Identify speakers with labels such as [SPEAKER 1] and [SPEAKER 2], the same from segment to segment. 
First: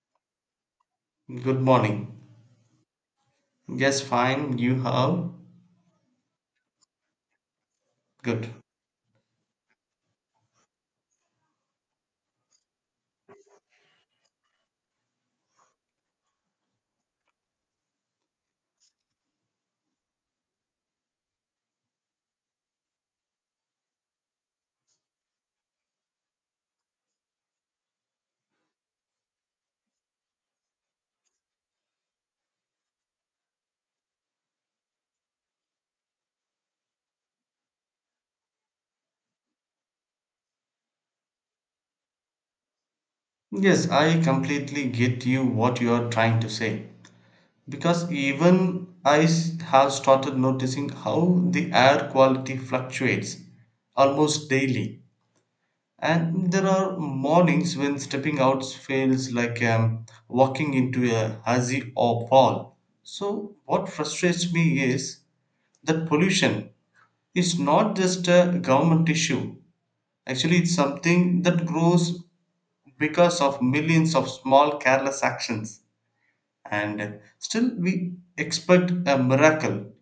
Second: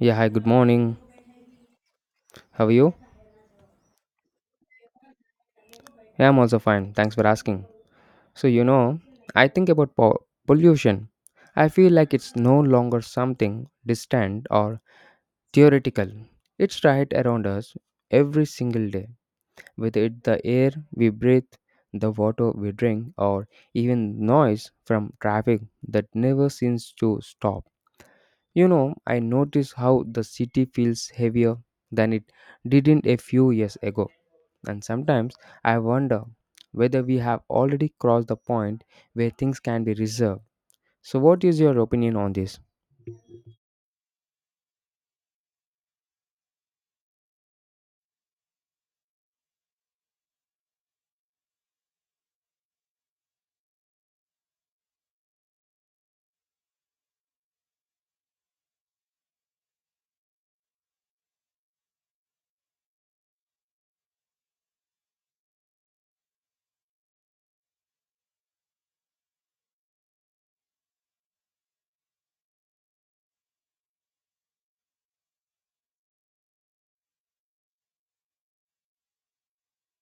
[SPEAKER 1] Yeah, hi, good morning.
[SPEAKER 2] Good morning.
[SPEAKER 1] How are you?
[SPEAKER 2] Yes, fine. You how?
[SPEAKER 1] Yeah, I'm also fine. Thanks for asking. So,
[SPEAKER 2] Good.
[SPEAKER 1] I think about pollution. I feel like it's no longer something distant or theoretical. It's right around us every single day, with it, the air we breathe, the water we drink, or even noise from traffic that never seems to stop. I notice how the city feels heavier than it didn't a few years ago. And sometimes I wonder whether we have already crossed the point where things can be reserved. So, what is your opinion on this?
[SPEAKER 2] Yes, I completely get you what you are trying to say. Because even have started noticing how the air quality fluctuates almost daily. And there are mornings when stepping out feels like walking into a hazy or fall. So, what frustrates me is that pollution is not just a government issue. Actually, it's something that grows because of millions of small careless actions, and still we expect a miracle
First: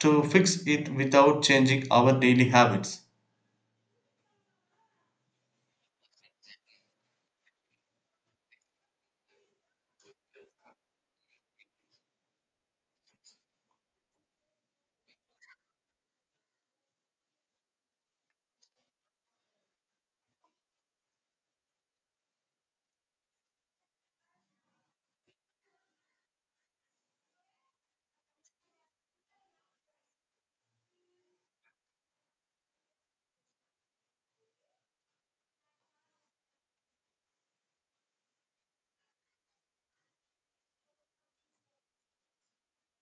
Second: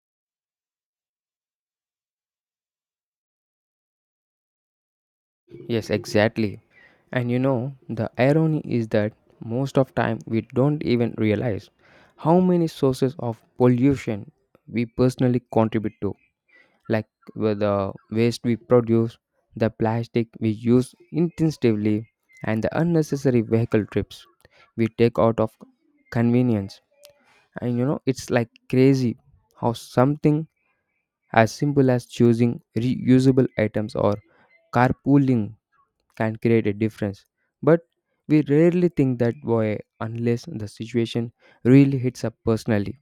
[SPEAKER 2] to fix it without changing our daily habits.
[SPEAKER 1] Yes, exactly. And the irony is that most of time we don't even realize how many sources of pollution we personally contribute to, like with the waste we produce, the plastic we use intensively, and the unnecessary vehicle trips we take out of convenience. And it's like crazy how something as simple as choosing reusable items or carpooling can create a difference. But we rarely think that way unless the situation really hits up personally.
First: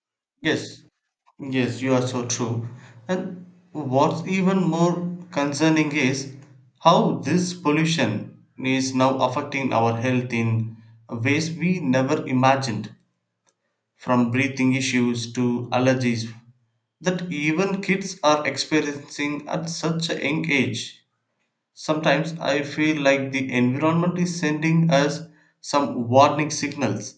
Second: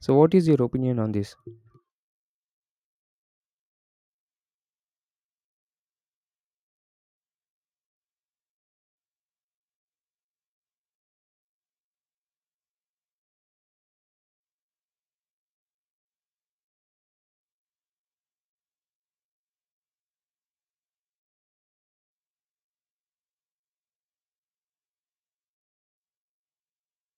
[SPEAKER 1] So, what is your
[SPEAKER 2] Yes,
[SPEAKER 1] opinion on this?
[SPEAKER 2] yes, you are so true. And what's even more concerning is how this pollution is now affecting our health in ways we never imagined. From breathing issues to allergies that even kids are experiencing at such a young age. Sometimes I feel like the environment is sending us some warning signals,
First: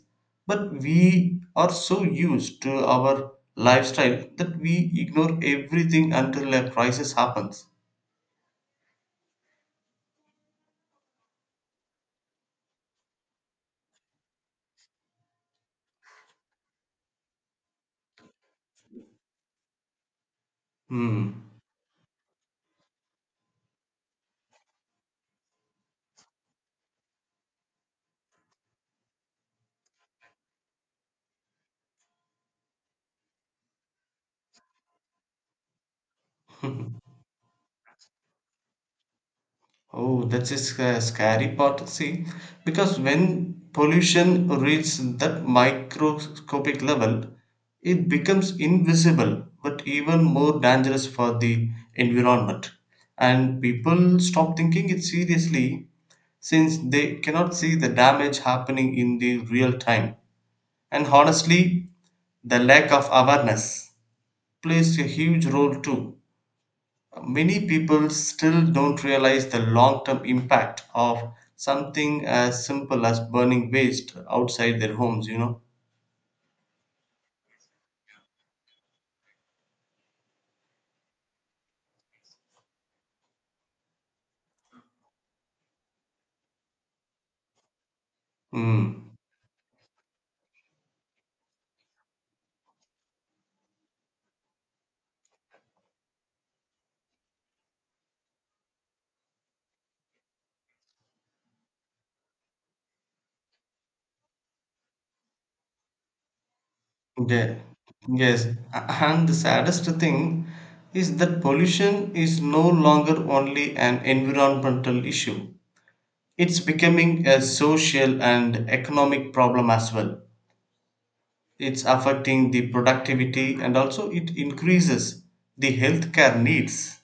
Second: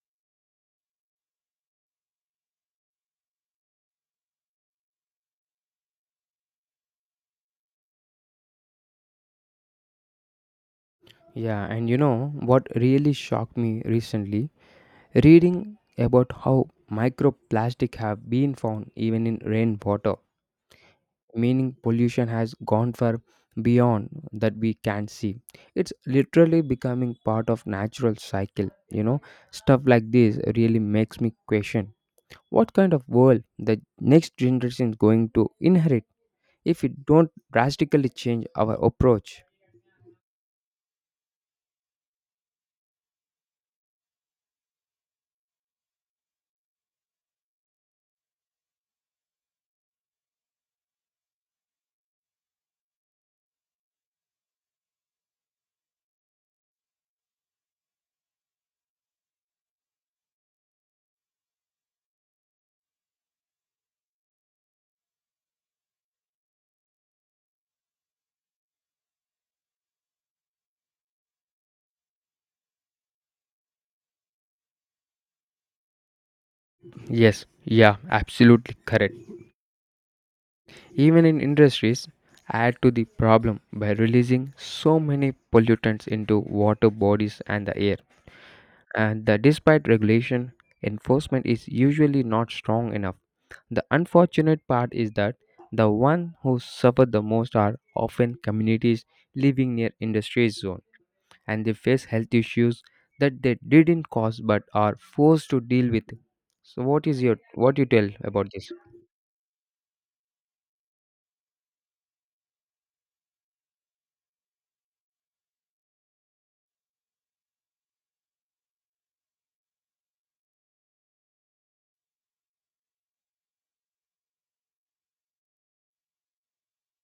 [SPEAKER 2] but we are so used to our lifestyle that we ignore everything until a crisis happens.
[SPEAKER 1] Yeah, and what really shocked me recently? Reading about how microplastic have been found even in rainwater,
[SPEAKER 2] Hmm.
[SPEAKER 1] meaning pollution has gone far beyond that we can see. It's literally becoming part of natural cycle. Stuff like this really makes me question what kind of world the next generation is going to inherit if we don't drastically change our approach.
[SPEAKER 2] Oh, that's a scary part. See, because when pollution reaches that microscopic level, it becomes invisible, but even more dangerous for the environment. And people stop thinking it seriously since they cannot see the damage happening in the real time. And honestly, the lack of awareness plays a huge role too. Many people still don't realize the long term impact of something as simple as burning waste outside their homes, you know.
[SPEAKER 1] Yes, yeah, absolutely correct. Even in industries add to the problem by releasing so many pollutants into water bodies and the air.
[SPEAKER 2] Mm.
[SPEAKER 1] And that despite regulation, enforcement is usually not strong enough. The unfortunate part is that the ones who suffer the most are often communities living near industry zone and they face health issues that they didn't cause but are forced to deal with. So,
[SPEAKER 2] Yeah.
[SPEAKER 1] what you tell
[SPEAKER 2] Yes.
[SPEAKER 1] about this?
[SPEAKER 2] And the saddest thing is that pollution is no longer only an environmental issue. It's becoming a social and economic problem as well. It's affecting the productivity and also it increases the healthcare needs,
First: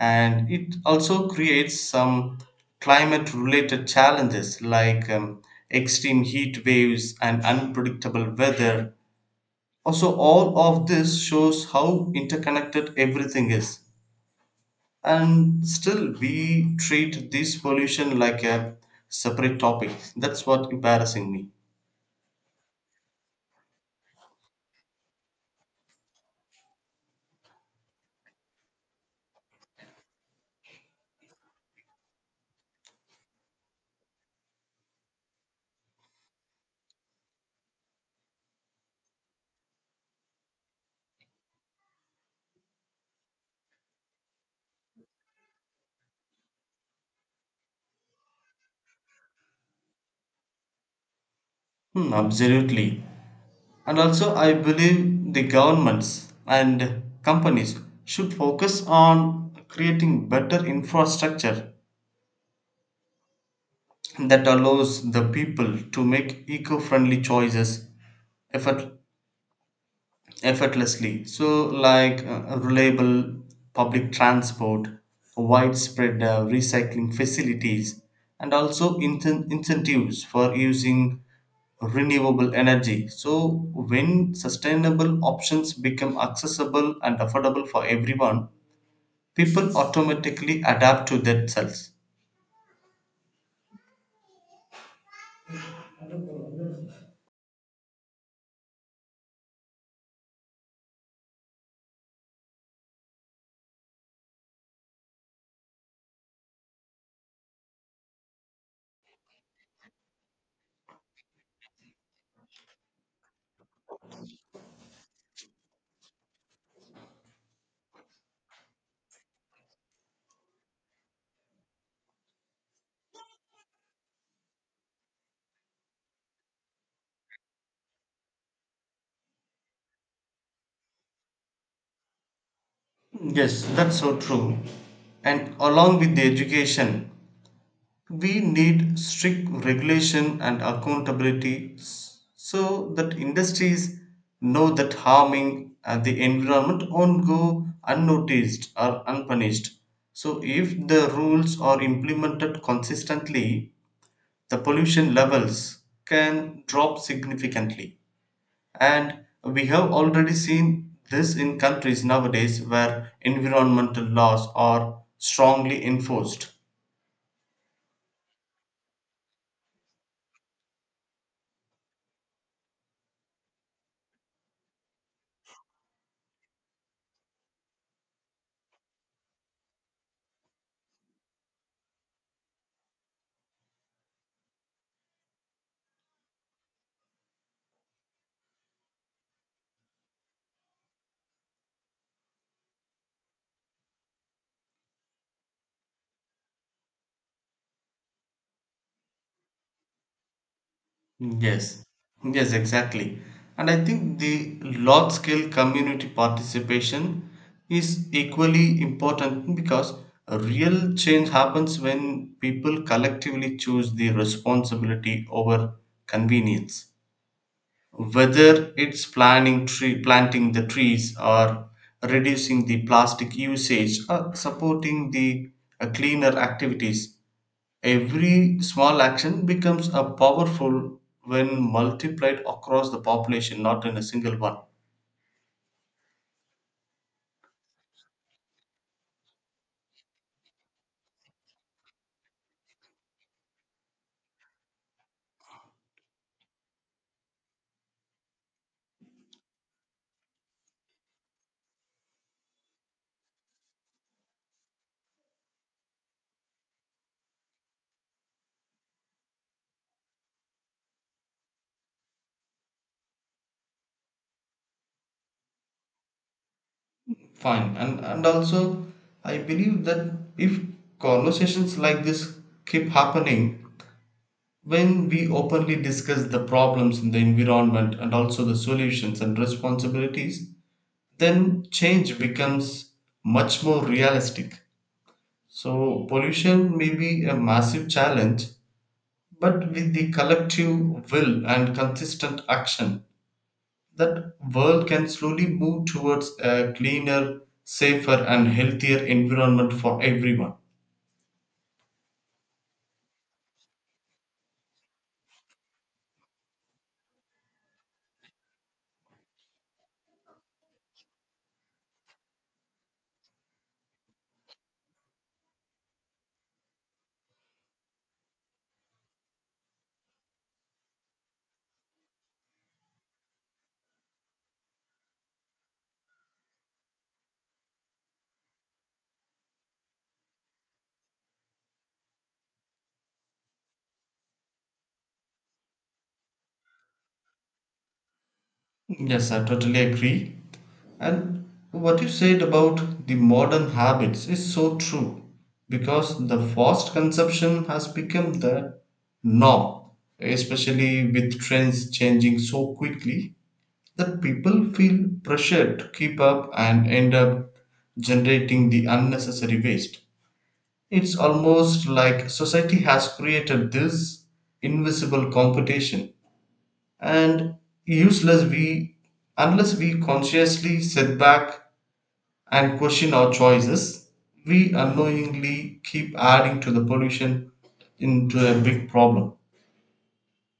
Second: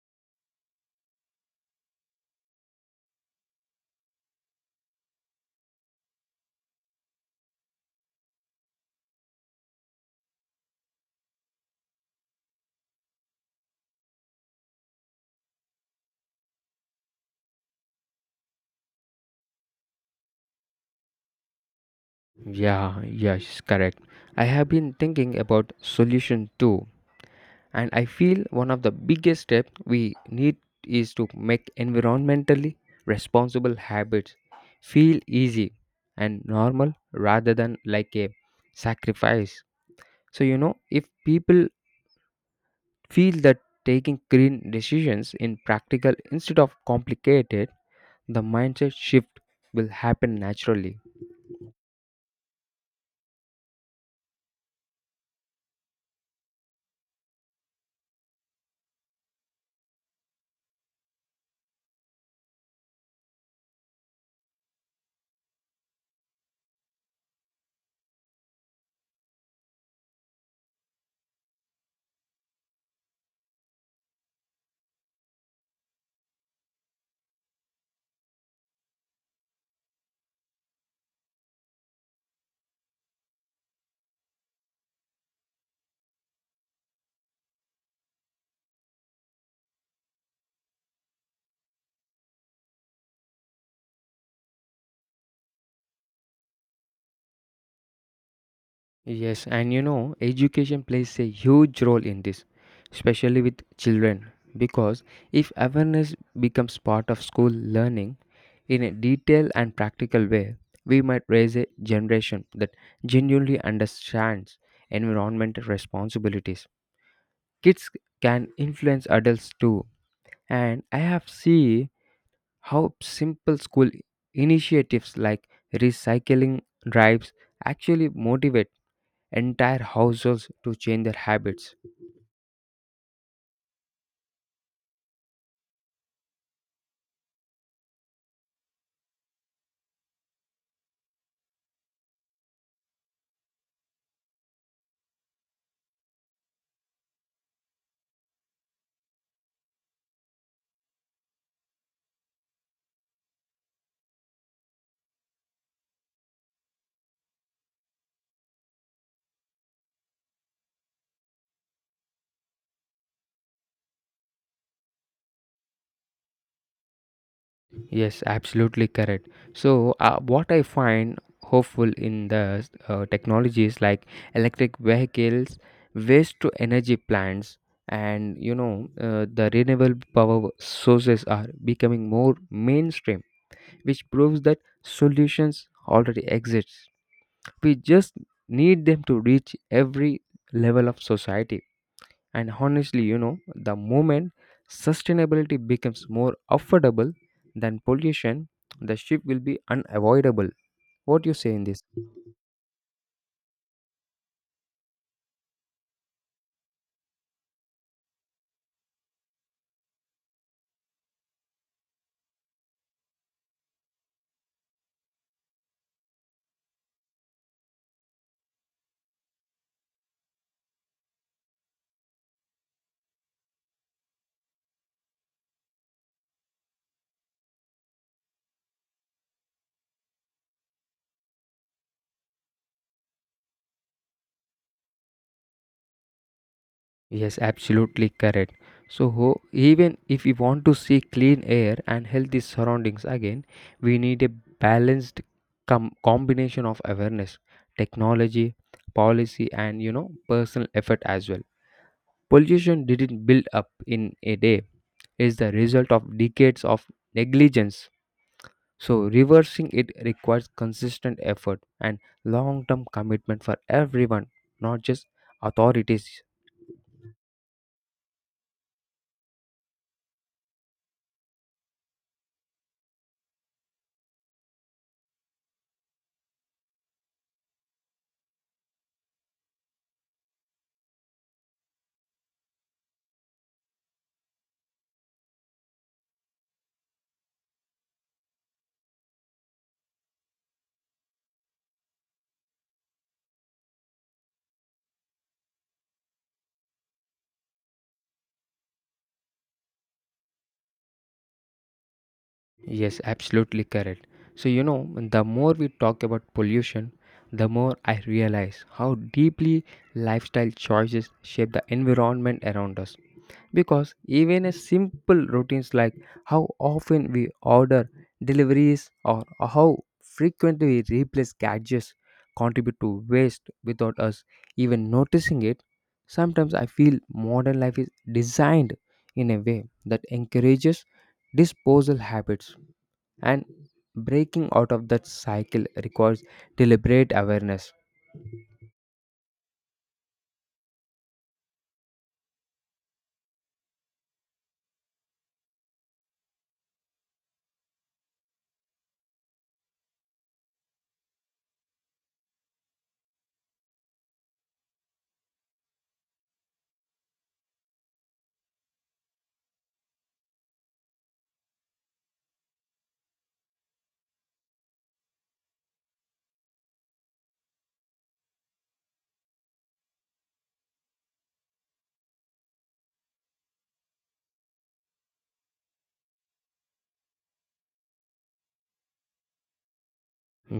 [SPEAKER 2] and it also creates some climate related challenges like extreme heat waves and unpredictable weather. Also, all of this shows how interconnected everything is, and still we treat this pollution like a separate topic. That's what embarrassing me.
[SPEAKER 1] Yeah, yes, correct. I have been thinking about solution too and I feel one of the biggest steps we need is to make environmentally responsible habits feel easy and normal rather than like a sacrifice. So if people feel that taking green decisions in practical instead of complicated, the mindset shift will happen naturally.
[SPEAKER 2] Hmm, absolutely. And also, I believe the governments and companies should focus on creating better infrastructure that allows the people to make eco-friendly choices effort, effortlessly, so like reliable public transport, widespread recycling facilities, and also incentives for using renewable energy. So when sustainable options become accessible and affordable for everyone, people automatically adapt to themselves.
[SPEAKER 1] Yes, and education plays a huge role in this, especially with children, because if awareness becomes part of school learning in a detailed and practical way, we might raise a generation that genuinely understands environmental responsibilities. Kids can influence adults too, and I have seen how simple school initiatives like recycling drives actually motivate entire households to change their habits.
[SPEAKER 2] Yes, that's so true. And along with the education, we need strict regulation and accountability, so that industries know that harming the environment won't go unnoticed or unpunished. So, if the rules are implemented consistently, the pollution levels can drop significantly. And we have already seen this in countries nowadays where environmental laws are strongly enforced.
[SPEAKER 1] Yes, absolutely correct. So, what I find hopeful in the technologies like electric vehicles, waste to energy plants, and the renewable power sources are becoming more mainstream, which proves that solutions already exist. We just need them to reach every level of society. And honestly, the moment sustainability becomes more affordable than pollution, the shift will be unavoidable. What do you say in this?
[SPEAKER 2] Yes. Yes, exactly. And I think the large scale community participation is equally important, because a real change happens when people collectively choose the responsibility over convenience. Whether it's planning tree, planting the trees, or reducing the plastic usage, or supporting the cleaner activities, every small action becomes a powerful when multiplied across the population, not in a single one.
[SPEAKER 1] Yes, absolutely correct. So, even if we want to see clean air and healthy surroundings again, we need a balanced combination of awareness, technology, policy, and personal effort as well. Pollution didn't build up in a day, it's the result of decades of negligence. So, reversing it requires consistent effort and long term commitment for everyone, not just authorities.
[SPEAKER 2] Fine. And also I believe that if conversations like this keep happening, when we openly discuss the problems in the environment and also the solutions and responsibilities, then change becomes much more realistic. So, pollution may be a massive challenge, but with the collective will and consistent action, that world can slowly move towards a cleaner, safer, and healthier environment for everyone.
[SPEAKER 1] Yes, absolutely correct. So, the more we talk about pollution, the more I realize how deeply lifestyle choices shape the environment around us. Because even a simple routines like how often we order deliveries or how frequently we replace gadgets contribute to waste without us even noticing it. Sometimes I feel modern life is designed in a way that encourages disposal habits, and breaking out of that cycle requires deliberate awareness.
[SPEAKER 2] Yes, I totally agree. And what you said about the modern habits is so true, because the fast consumption has become the norm, especially with trends changing so quickly that people feel pressured to keep up and end up generating the unnecessary waste. It's almost like society has created this invisible competition, and useless we unless we consciously sit back and question our choices, we unknowingly keep adding to the pollution into a big problem.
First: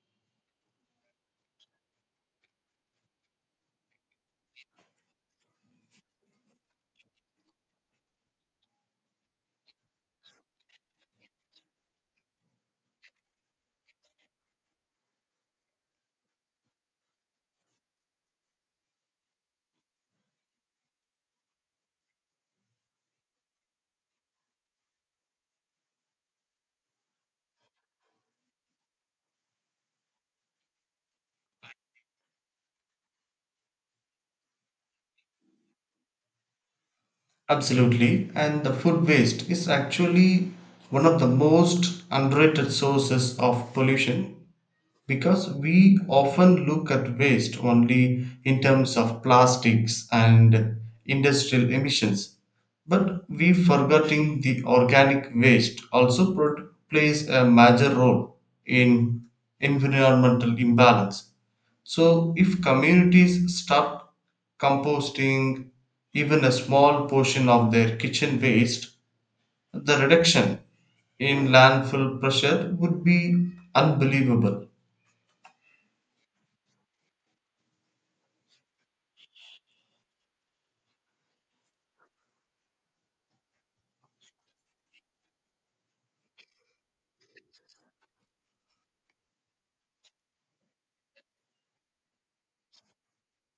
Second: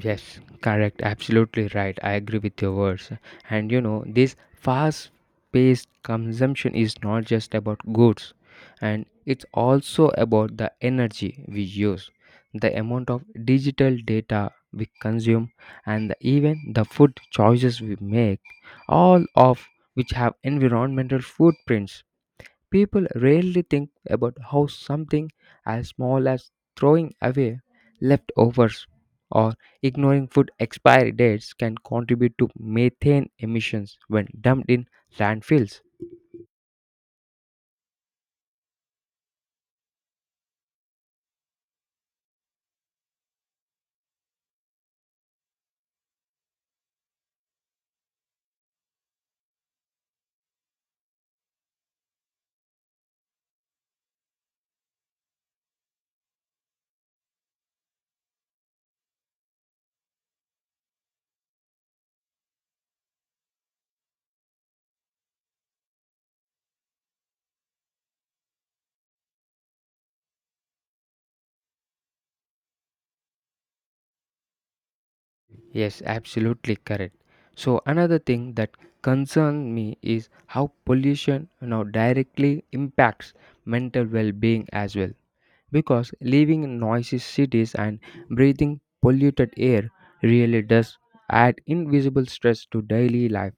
[SPEAKER 1] Yes, correct. Absolutely right. I agree with your words. And this fast paced consumption is not just about goods, and it's also about the energy we use, the amount of digital data we consume, and even the food choices we make, all of which have environmental footprints. People rarely think about how something as small as throwing away leftovers or ignoring food expiry dates can contribute to methane emissions when dumped in landfills.
[SPEAKER 2] Absolutely. And the food waste is actually one of the most underrated sources of pollution. Because we often look at waste only in terms of plastics and industrial emissions, but we forgetting the organic waste also plays a major role in environmental imbalance. So if communities start composting even a small portion of their kitchen waste, the reduction in landfill pressure would be unbelievable.
[SPEAKER 1] Yes, absolutely correct. So, another thing that concerns me is how pollution now directly impacts mental well being as well. Because living in noisy cities and breathing polluted air really does add invisible stress to daily life.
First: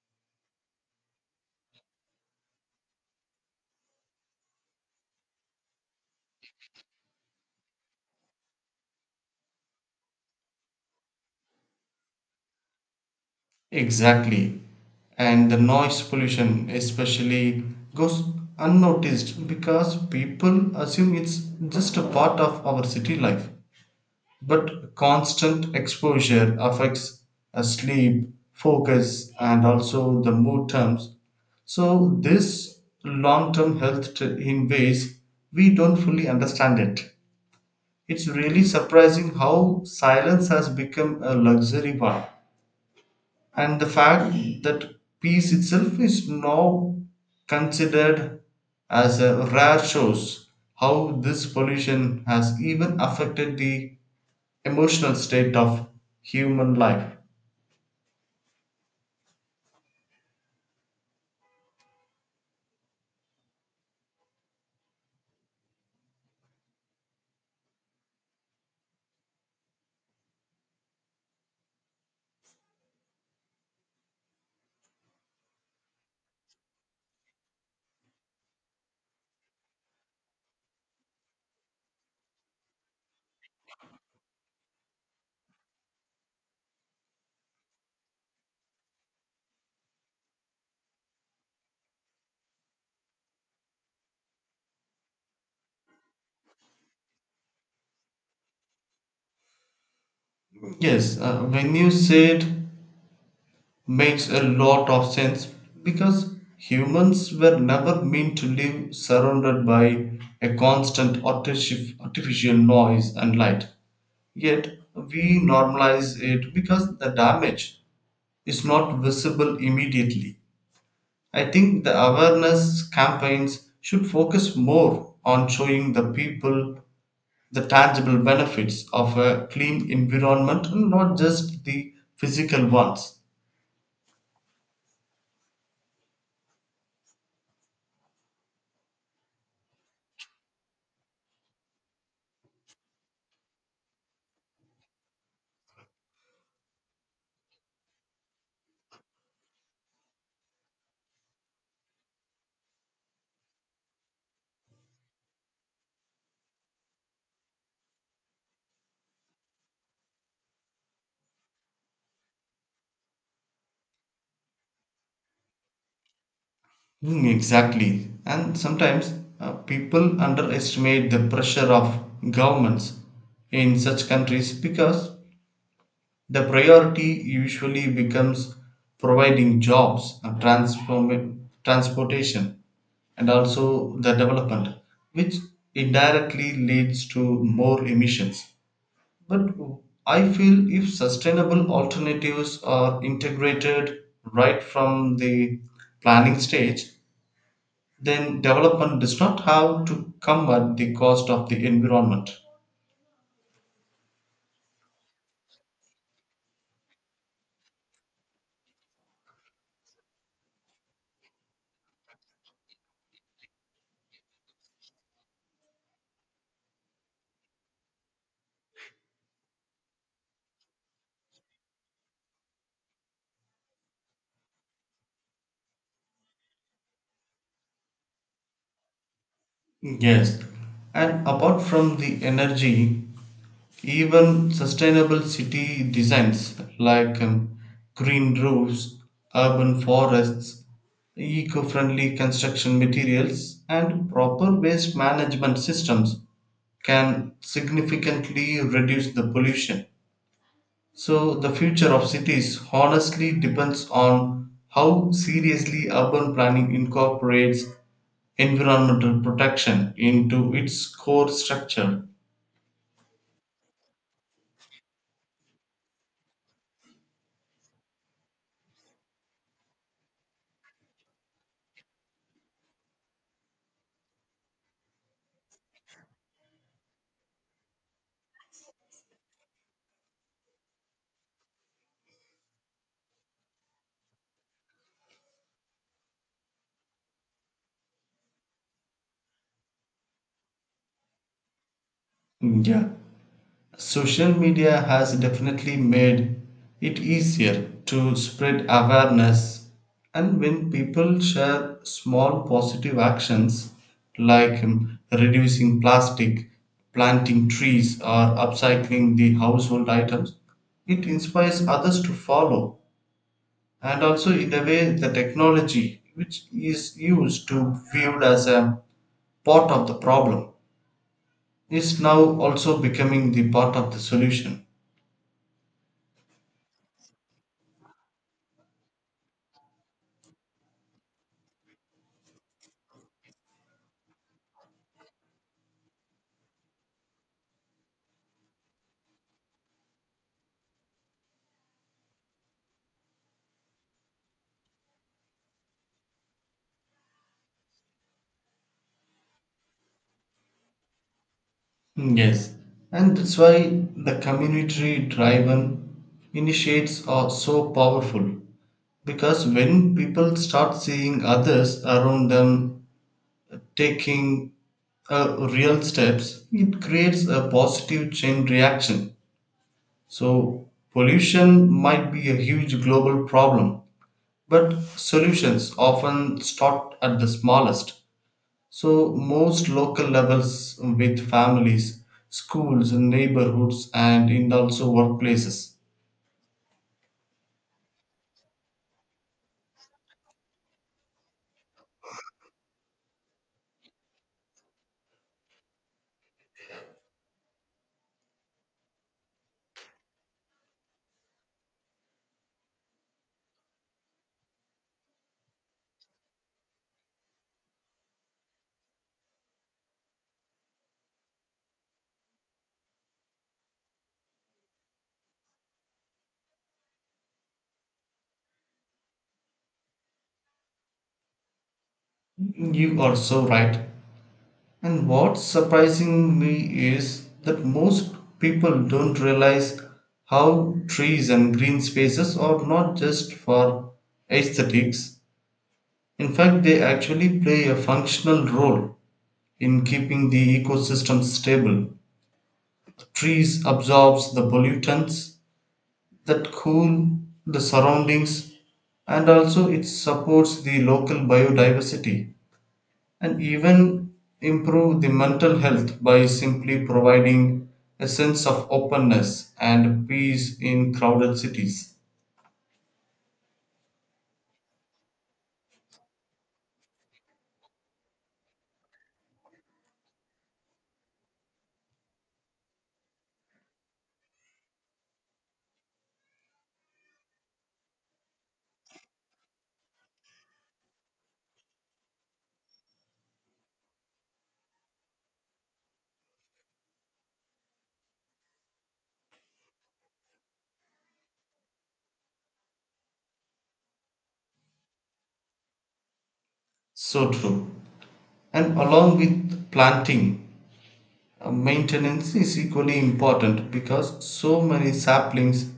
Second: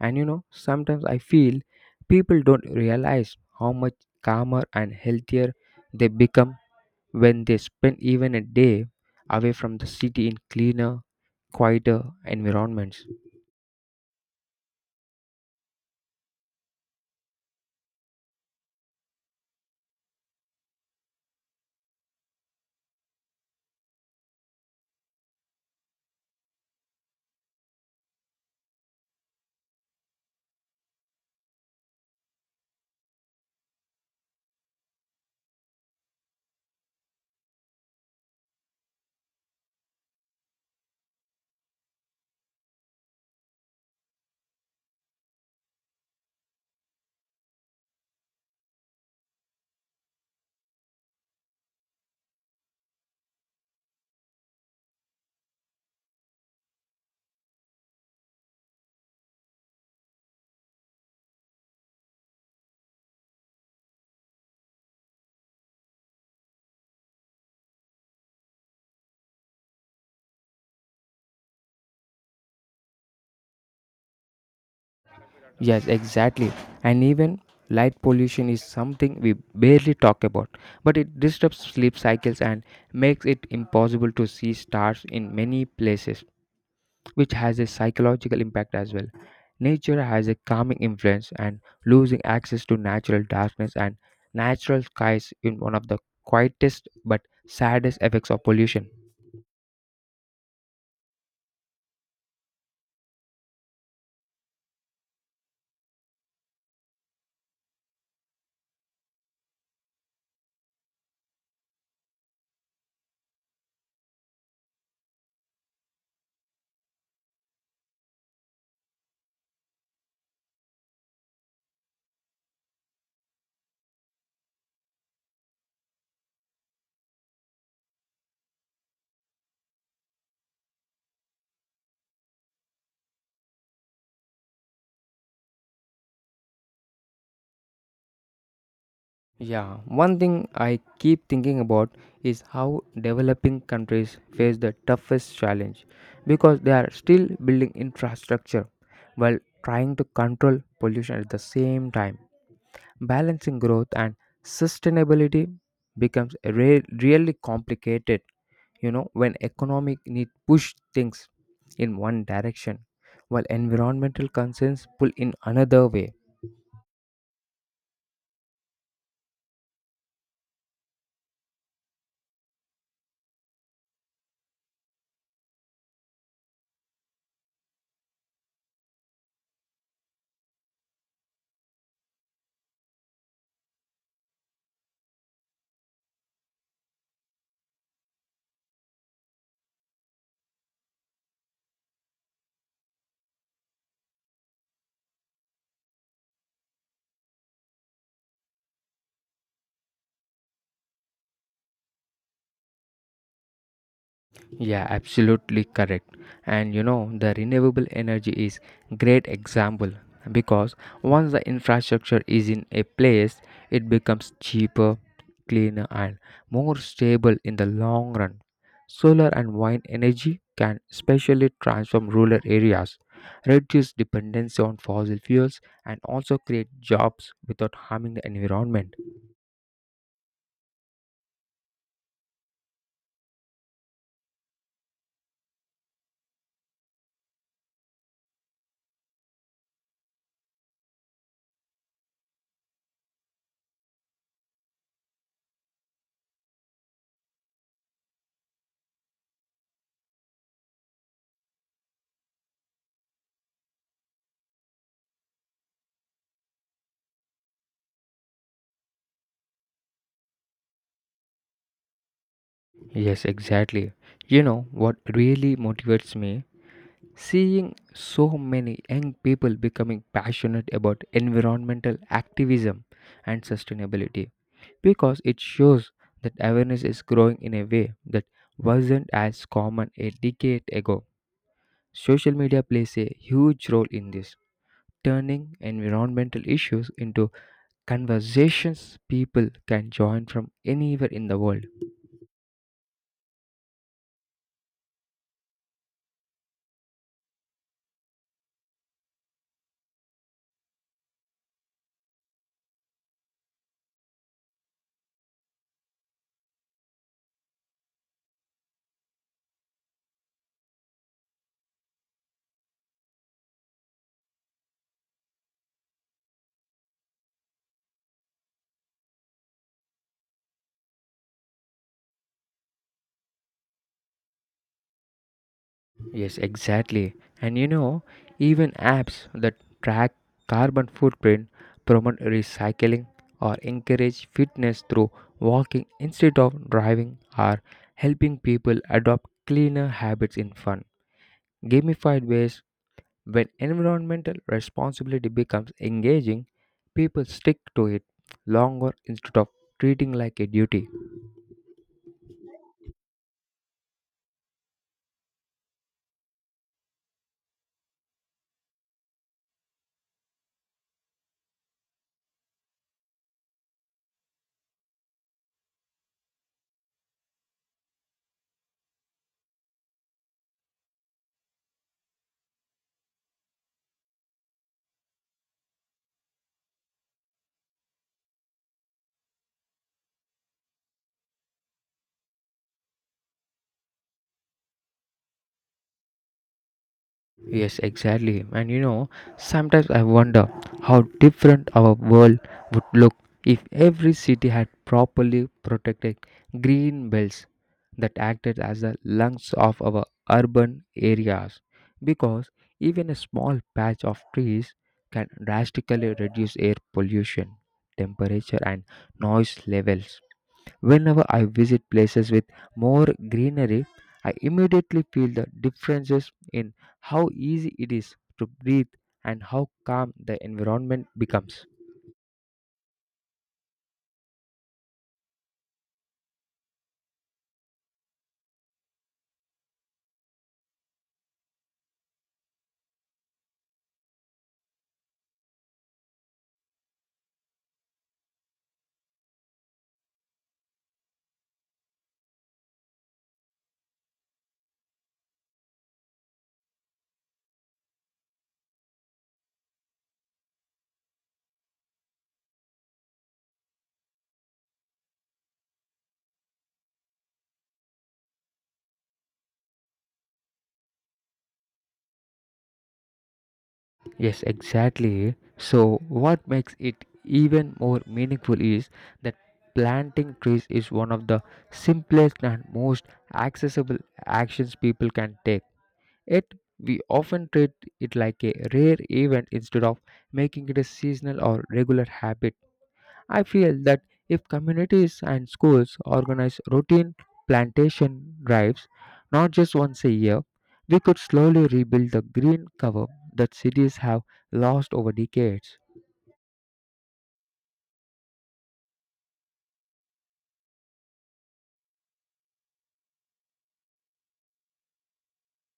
[SPEAKER 1] And sometimes I feel people don't realize how much calmer and healthier they become when they spend even a day away from the city in cleaner, quieter environments.
[SPEAKER 2] Exactly. And the noise pollution, especially, goes unnoticed because people assume it's just a part of our city life. But constant exposure affects sleep, focus, and also the mood terms. So, this long term in ways we don't fully understand it. It's really surprising how silence has become a luxury one. And the fact that peace itself is now considered as a rare shows how this pollution has even affected the emotional state of human life.
[SPEAKER 1] Yes, exactly. And even light pollution is something we barely talk about, but it disrupts sleep cycles and makes it impossible to see stars in many places, which has a psychological impact as well. Nature has a calming influence, and losing access to natural darkness and natural skies is one of the quietest but saddest effects of pollution.
[SPEAKER 2] Yes, when you say it makes a lot of sense, because humans were never meant to live surrounded by a constant artificial noise and light. Yet we normalize it because the damage is not visible immediately. I think the awareness campaigns should focus more on showing the people the tangible benefits of a clean environment and not just the physical ones.
[SPEAKER 1] Yeah, one thing I keep thinking about is how developing countries face the toughest challenge because they are still building infrastructure while trying to control pollution at the same time. Balancing growth and sustainability becomes a really complicated, when economic need push things in one direction while environmental concerns pull in another way.
[SPEAKER 2] Hmm, exactly. And sometimes people underestimate the pressure of governments in such countries, because the priority usually becomes providing jobs and transportation and also the development, which indirectly leads to more emissions. But I feel if sustainable alternatives are integrated right from the planning stage, then development does not have to come at the cost of the environment.
[SPEAKER 1] Yeah, absolutely correct. And the renewable energy is great example because once the infrastructure is in a place, it becomes cheaper, cleaner and more stable in the long run. Solar and wind energy can especially transform rural areas, reduce dependency on fossil fuels and also create jobs without harming the environment.
[SPEAKER 2] Yes, and apart from the energy, even sustainable city designs like green roofs, urban forests, eco friendly construction materials, and proper waste management systems can significantly reduce the pollution. So, the future of cities honestly depends on how seriously urban planning incorporates environmental protection into its core structure.
[SPEAKER 1] Yes, exactly. You know what really motivates me? Seeing so many young people becoming passionate about environmental activism and sustainability, because it shows that awareness is growing in a way that wasn't as common a decade ago. Social media plays a huge role in this, turning environmental issues into conversations people can join from anywhere in the world.
[SPEAKER 2] Yeah. Social media has definitely made it easier to spread awareness, and when people share small positive actions like reducing plastic, planting trees, or upcycling the household items, it inspires others to follow. And also, in a way, the technology, which is used to viewed as a part of the problem, is now also becoming the part of the solution.
[SPEAKER 1] Yes, exactly. And even apps that track carbon footprint, promote recycling or encourage fitness through walking instead of driving are helping people adopt cleaner habits in fun, gamified ways. When environmental responsibility becomes engaging, people stick to it longer instead of treating like a duty.
[SPEAKER 2] Yes, and that's why the community driven initiates are so powerful, because when people start seeing others around them taking real steps, it creates a positive chain reaction. So, pollution might be a huge global problem, but solutions often start at the smallest. So, most local levels with families, schools, neighborhoods, and in also workplaces.
[SPEAKER 1] Yes, exactly. And sometimes I wonder how different our world would look if every city had properly protected green belts that acted as the lungs of our urban areas. Because even a small patch of trees can drastically reduce air pollution, temperature, and noise levels. Whenever I visit places with more greenery, I immediately feel the differences in how easy it is to breathe and how calm the environment becomes.
[SPEAKER 2] You are so right. And what's surprising me is that most people don't realize how trees and green spaces are not just for aesthetics. In fact, they actually play a functional role in keeping the ecosystem stable. Trees absorbs the pollutants, that cool the surroundings, and also it supports the local biodiversity, and even improve the mental health by simply providing a sense of openness and peace in crowded cities.
[SPEAKER 1] Yes, exactly. So, what makes it even more meaningful is that planting trees is one of the simplest and most accessible actions people can take. Yet, we often treat it like a rare event instead of making it a seasonal or regular habit. I feel that if communities and schools organize routine plantation drives, not just once a year, we could slowly rebuild the green cover that cities have lost over decades.
[SPEAKER 2] So true. And along with planting, maintenance is equally important because so many saplings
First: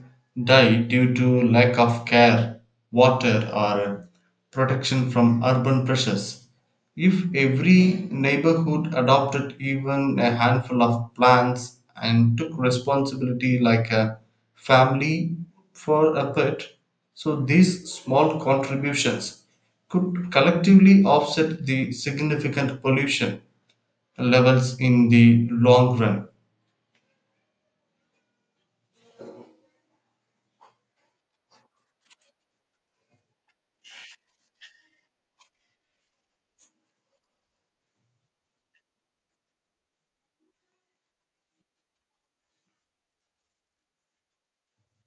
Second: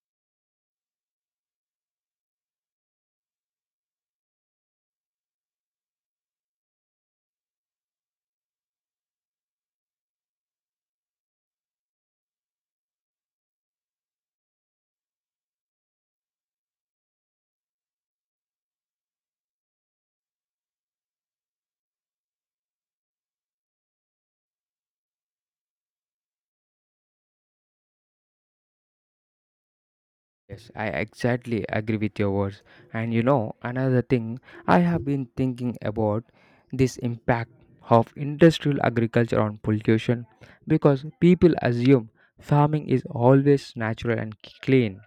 [SPEAKER 2] die due to lack of care, water, or protection from urban pressures. If every neighborhood adopted even a handful of plants and took responsibility like a family for a pet, so these small contributions could collectively offset the significant pollution levels in the long run.
[SPEAKER 1] Yes, I exactly agree with your words. And another thing I have been thinking about this impact of industrial agriculture on pollution, because people assume farming is always natural and clean.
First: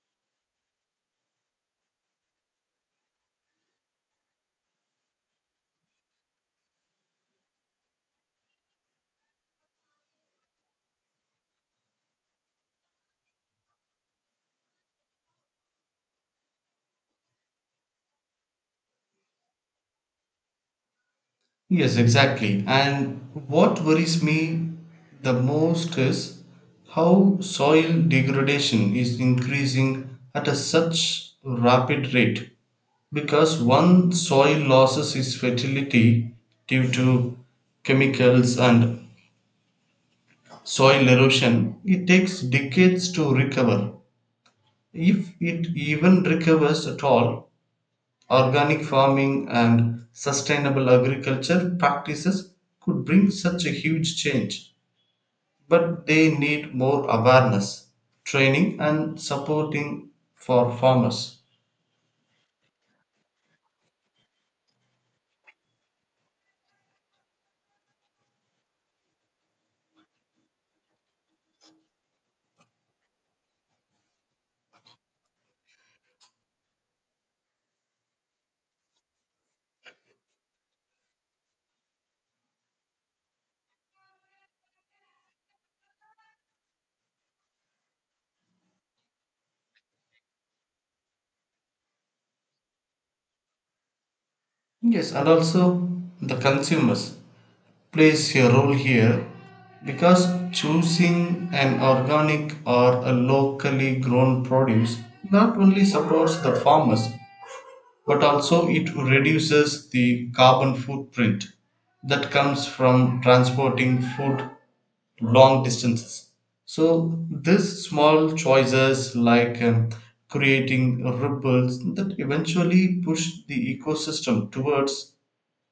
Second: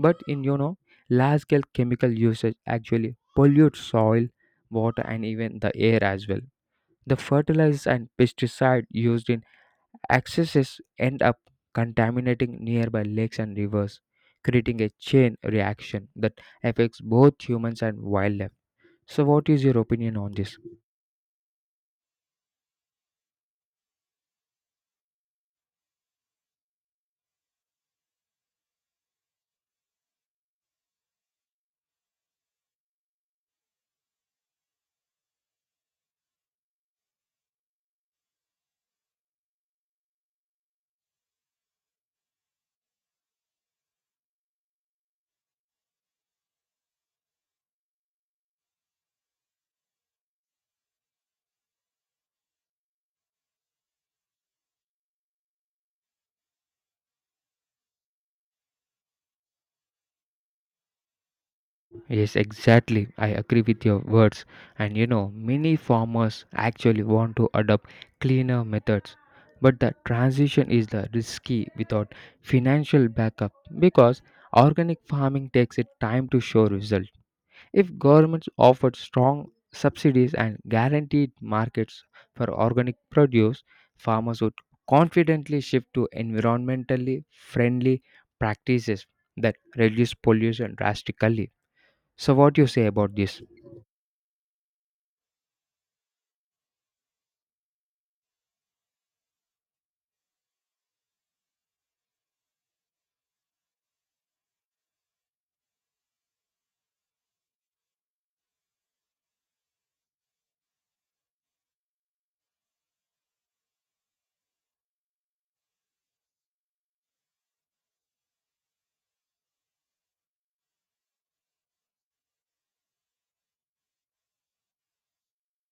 [SPEAKER 1] But in large scale chemical usage actually pollutes soil, water and even the air as well. The fertilizers and pesticide used in excesses end up contaminating nearby lakes and rivers, creating a chain reaction that affects both humans and wildlife. So, what is your opinion on this?
[SPEAKER 2] Yes, exactly. And what worries me the most is how soil degradation is increasing at a such rapid rate, because one soil loses its fertility due to chemicals and soil erosion. It takes decades to recover if it even recovers at all. Organic farming and sustainable agriculture practices could bring such a huge change, but they need more awareness, training, and supporting for farmers.
[SPEAKER 1] Yes, exactly. I agree with your words. And many farmers actually want to adopt cleaner methods. But the transition is the risky without financial backup because organic farming takes it time to show results. If governments offered strong subsidies and guaranteed markets for organic produce, farmers would confidently shift to environmentally friendly practices that reduce pollution drastically. So, what do you say about this?
[SPEAKER 2] Yes, and also the consumers plays a role here, because choosing an organic or a locally grown produce not only supports the farmers but also it reduces the carbon footprint that comes from transporting food long distances. So, these small choices, like creating ripples that eventually push the ecosystem towards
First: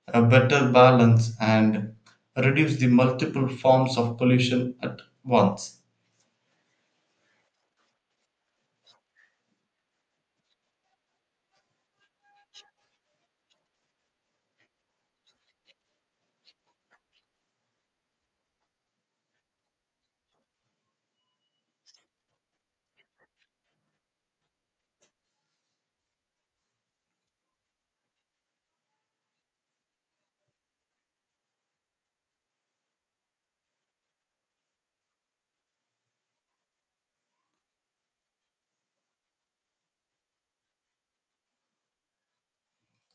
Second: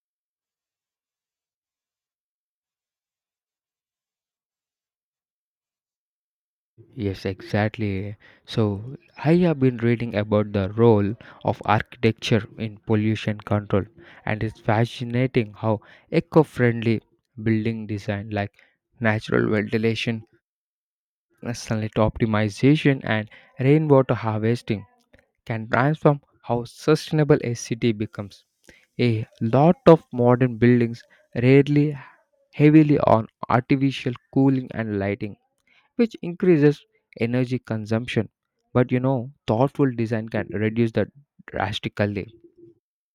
[SPEAKER 2] a better balance and reduce the multiple forms of pollution at once.
[SPEAKER 1] Yes, exactly. So, I have been reading about the role of architecture in pollution control, and it's fascinating how eco friendly building design like natural ventilation, sunlight optimization and rainwater harvesting can transform how sustainable a city becomes. A lot of modern buildings rarely heavily on artificial cooling and lighting, which increases energy consumption. But thoughtful design can reduce that drastically.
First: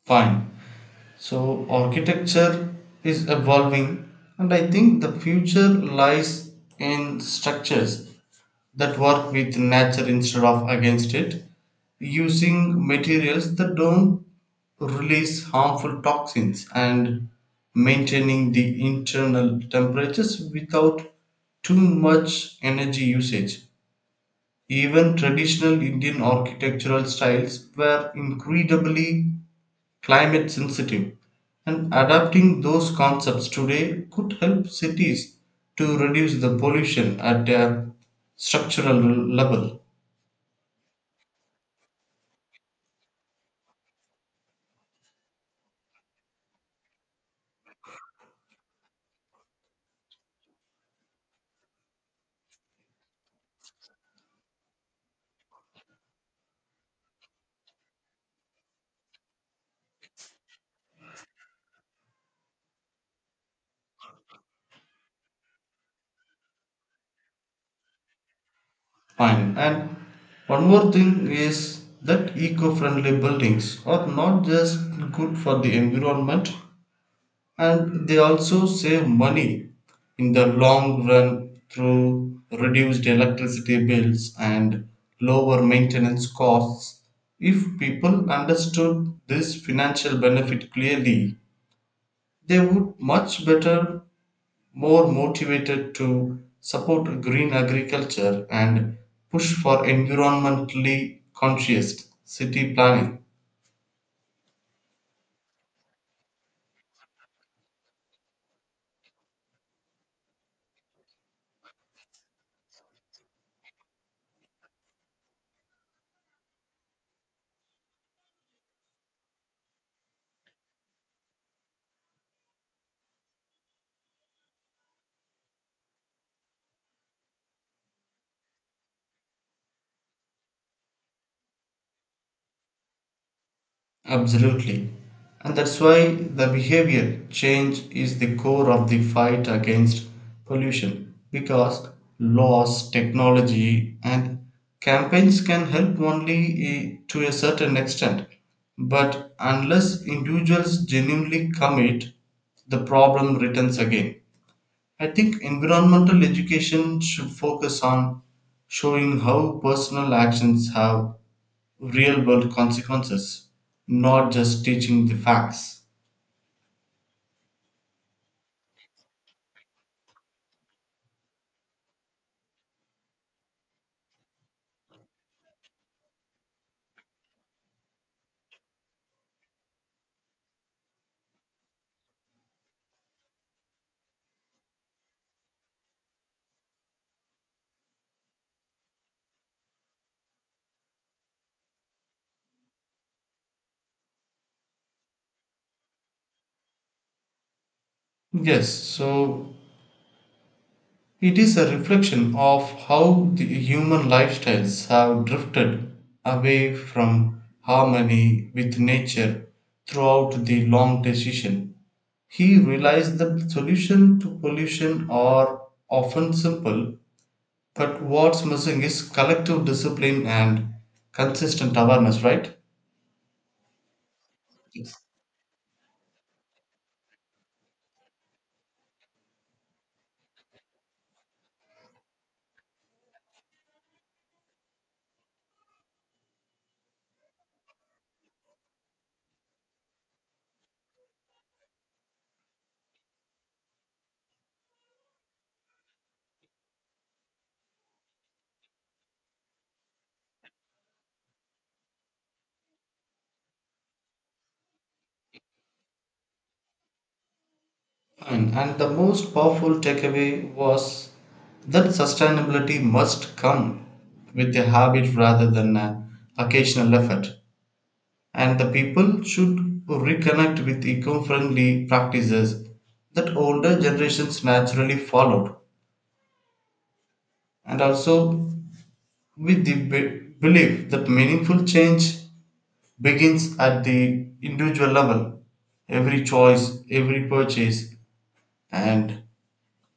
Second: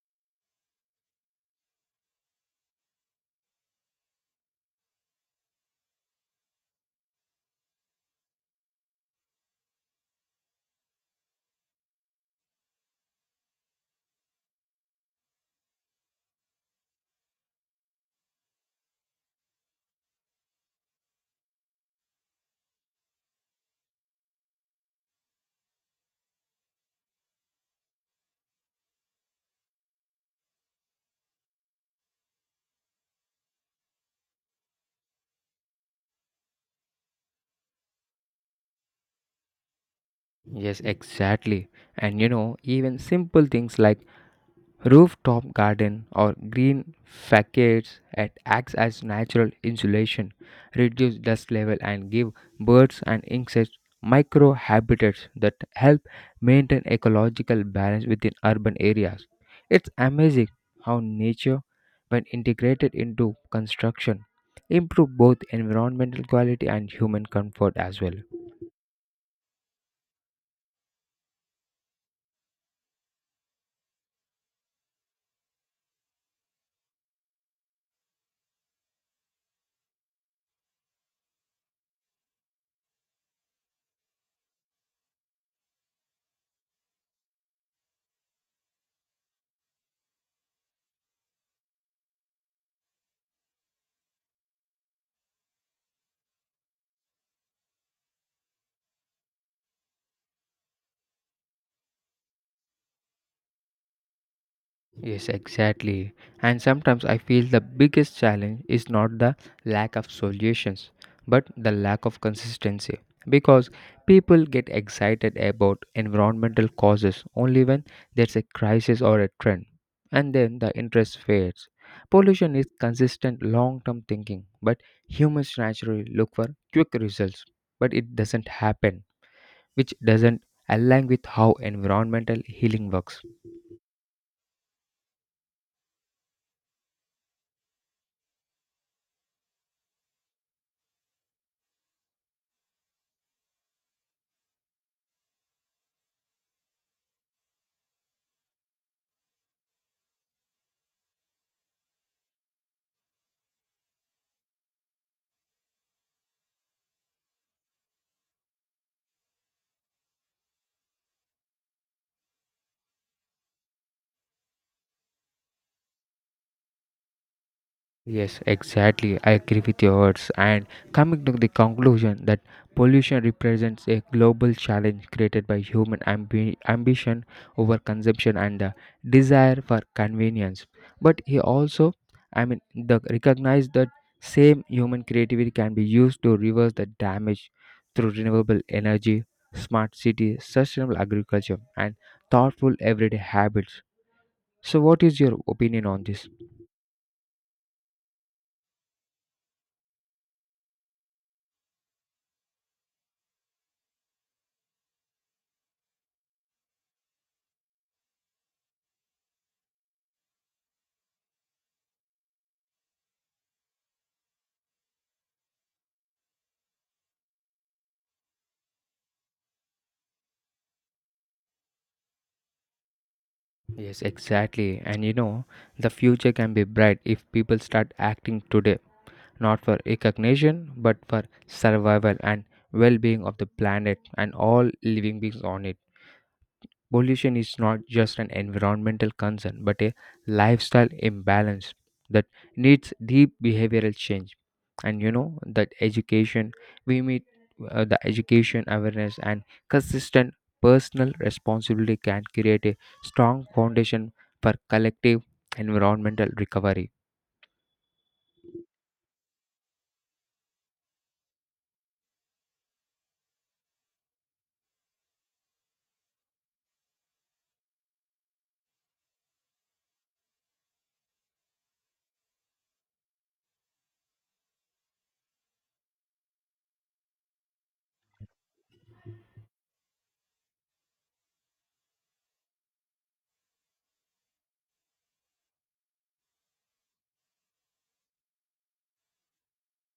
[SPEAKER 2] Fine. So architecture is evolving, and I think the future lies in structures that work with nature instead of against it, using materials that don't release harmful toxins and maintaining the internal temperatures without too much energy usage. Even traditional Indian architectural styles were incredibly climate sensitive, and adapting those concepts today could help cities to reduce the pollution at their structural level.
[SPEAKER 1] Yes, exactly. And even simple things like rooftop garden or green facades acts as natural insulation, reduce dust level and give birds and insects micro habitats that help maintain ecological balance within urban areas. It's amazing how nature, when integrated into construction, improve both environmental quality and human comfort as well.
[SPEAKER 2] Fine. And one more thing is that eco friendly buildings are not just good for the environment, and they also save money in the long run through reduced electricity bills and lower maintenance costs. If people understood this financial benefit clearly, they would much better, more motivated to support green agriculture and push for environmentally conscious city planning.
[SPEAKER 1] Yes, exactly. And sometimes I feel the biggest challenge is not the lack of solutions, but the lack of consistency. Because people get excited about environmental causes only when there's a crisis or a trend, and then the interest fades. Pollution is consistent long term thinking, but humans naturally look for quick results, but it doesn't happen, which doesn't align with how environmental healing works.
[SPEAKER 2] Absolutely. And that's why the behavior change is the core of the fight against pollution, because laws, technology, and campaigns can help only to a certain extent. But unless individuals genuinely commit, the problem returns again. I think environmental education should focus on showing how personal actions have real world consequences, not just teaching the facts.
[SPEAKER 1] Yes, exactly. I agree with your words. And coming to the conclusion that pollution represents a global challenge created by human ambition over consumption and the desire for convenience. But he also, I mean, recognize that same human creativity can be used to reverse the damage through renewable energy, smart cities, sustainable agriculture, and thoughtful everyday habits. So, what is your opinion on this?
[SPEAKER 2] Yes, so it is a reflection of how the human lifestyles have drifted away from harmony with nature throughout the long decision. He realized that solution to pollution are often simple, but what's missing is collective discipline and consistent awareness, right?
[SPEAKER 1] Yes, exactly.
[SPEAKER 2] Yes.
[SPEAKER 1] And the future can be bright if people start acting today, not for recognition, but for survival and well being of the planet and all living beings on it. Pollution is not just an environmental concern but a lifestyle imbalance that needs deep behavioral change. And you know that education we meet the education awareness and consistent personal responsibility can create a strong foundation for collective environmental recovery.
[SPEAKER 2] And the most powerful takeaway was that sustainability must come with a habit rather than an occasional effort. And the people should reconnect with eco friendly practices that older generations naturally followed. And also with the belief that meaningful change begins at the individual level. Every choice, every purchase, and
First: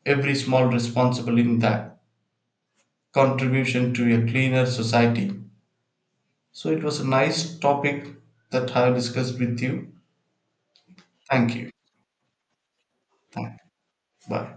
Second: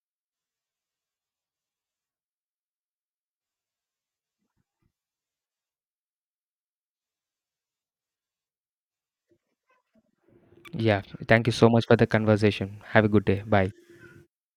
[SPEAKER 2] every small responsible in that contribution to a cleaner society. So it was a nice topic that I have discussed with you.
[SPEAKER 1] Yeah, thank you
[SPEAKER 2] Thank
[SPEAKER 1] so
[SPEAKER 2] you.
[SPEAKER 1] much for the conversation. Have a good day.
[SPEAKER 2] Thank you.
[SPEAKER 1] Bye.
[SPEAKER 2] Bye.